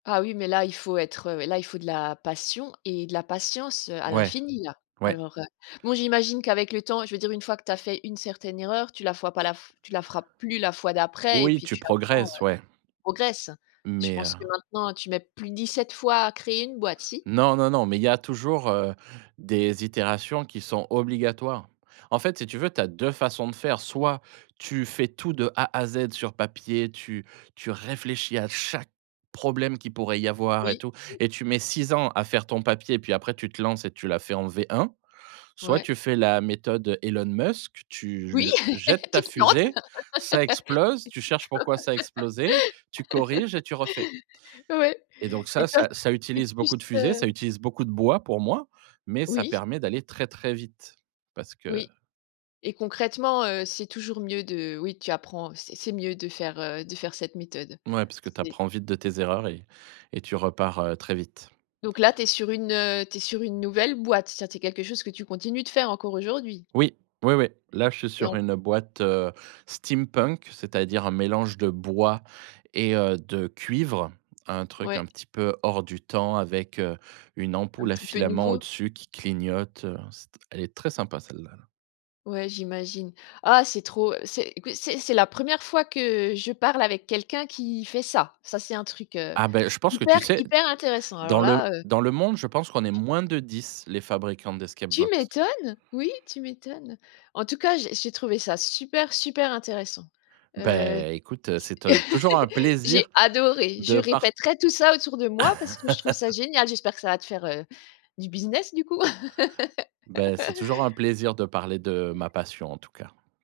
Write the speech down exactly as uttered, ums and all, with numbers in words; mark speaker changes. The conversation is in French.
Speaker 1: Ah, oui, mais là, il faut être, heu, là, il faut de la passion et de la patience, heu, à
Speaker 2: Ouais.
Speaker 1: l'infini, là.
Speaker 2: Ouais.
Speaker 1: Alors, heu, bon, j'imagine qu'avec le temps je veux dire, une fois que tu as fait une certaine erreur, tu la fois pas la f tu la feras plus la fois d'après. Et
Speaker 2: Oui,
Speaker 1: puis
Speaker 2: tu
Speaker 1: tu apprends, heu,
Speaker 2: progresses, ouais.
Speaker 1: progresses. Je
Speaker 2: Mais heu
Speaker 1: pense que maintenant, tu mets plus dix-sept fois à créer une boîte, si?
Speaker 2: Non, non, non, mais il y a toujours, heu, des itérations qui sont obligatoires. En fait, si tu veux, tu as deux façons de faire. Soit tu fais tout, de A à Z sur papier, tu tu réfléchis à chaque problème qu'il pourrait y avoir et
Speaker 1: Oui.
Speaker 2: tout,
Speaker 1: Mmh.
Speaker 2: et tu mets six ans à faire ton papier. Puis après, tu te lances et tu la fais en V1. Soit
Speaker 1: Ouais.
Speaker 2: tu fais la méthode Elon Musk, tu
Speaker 1: Oui!
Speaker 2: l jettes
Speaker 1: Tu
Speaker 2: ta
Speaker 1: te lances!
Speaker 2: fusée, ça explose, tu cherches pourquoi ça a explosé, tu corriges et tu refais
Speaker 1: Ouais,
Speaker 2: et donc
Speaker 1: et
Speaker 2: ça
Speaker 1: toi,
Speaker 2: ça
Speaker 1: c
Speaker 2: ça
Speaker 1: c'est
Speaker 2: utilise
Speaker 1: plus,
Speaker 2: beaucoup de fusées,
Speaker 1: heu
Speaker 2: ça utilise beaucoup de bois, pour moi, mais ça
Speaker 1: Oui.
Speaker 2: permet d'aller très, très vite parce que
Speaker 1: Oui, et concrètement, heu, c'est toujours mieux de oui, tu apprends c’est c'est mieux de faire, heu, de faire cette méthode.
Speaker 2: Ouais, parce que tu
Speaker 1: C’est
Speaker 2: apprends vite de tes erreurs et et tu repars heu, très vite.
Speaker 1: Donc, là, tu es sur une, heu, tu es sur une nouvelle boîte? Ça, c'est quelque chose que tu continues de faire encore aujourd'hui?
Speaker 2: Oui, oui, oui. Là, je suis
Speaker 1: Tu es
Speaker 2: sur
Speaker 1: en
Speaker 2: une boîte, heu, steampunk, c'est-à-dire un mélange de bois et, heu, de cuivre. Un truc,
Speaker 1: Ouais.
Speaker 2: un petit peu, hors du temps avec, heu, une
Speaker 1: Un
Speaker 2: ampoule à
Speaker 1: petit peu
Speaker 2: filament
Speaker 1: nouveau?
Speaker 2: au-dessus qui clignote, heu C’est t elle est très sympa, celle-là, là.
Speaker 1: Ouais, j'imagine. Ah, c'est trop c'est écoute, c'est c'est la première fois que je parle avec quelqu'un qui fait ça. Ça, c'est un truc, heu,
Speaker 2: Ah, beh, je pense que,
Speaker 1: hyper,
Speaker 2: tu sais,
Speaker 1: hyper intéressant! Alors
Speaker 2: dans le
Speaker 1: là, heu
Speaker 2: dans le monde, je pense qu'on est moins de dix, les fabricants d'escape
Speaker 1: Tu
Speaker 2: box.
Speaker 1: m'étonnes! Oui, tu m'étonnes! En-tout-cas, j'ai j'ai trouvé ça super, super intéressant. Heu,
Speaker 2: Beh écoute, c'est
Speaker 1: t
Speaker 2: to toujours un
Speaker 1: j'ai
Speaker 2: plaisir
Speaker 1: adoré, je
Speaker 2: de part
Speaker 1: répéterais tout ça autour de moi parce que je trouve ça génial! J'espère que ça va te faire, heu, du business du coup!
Speaker 2: Bah, c'est toujours un plaisir de parler de ma passion en tout cas.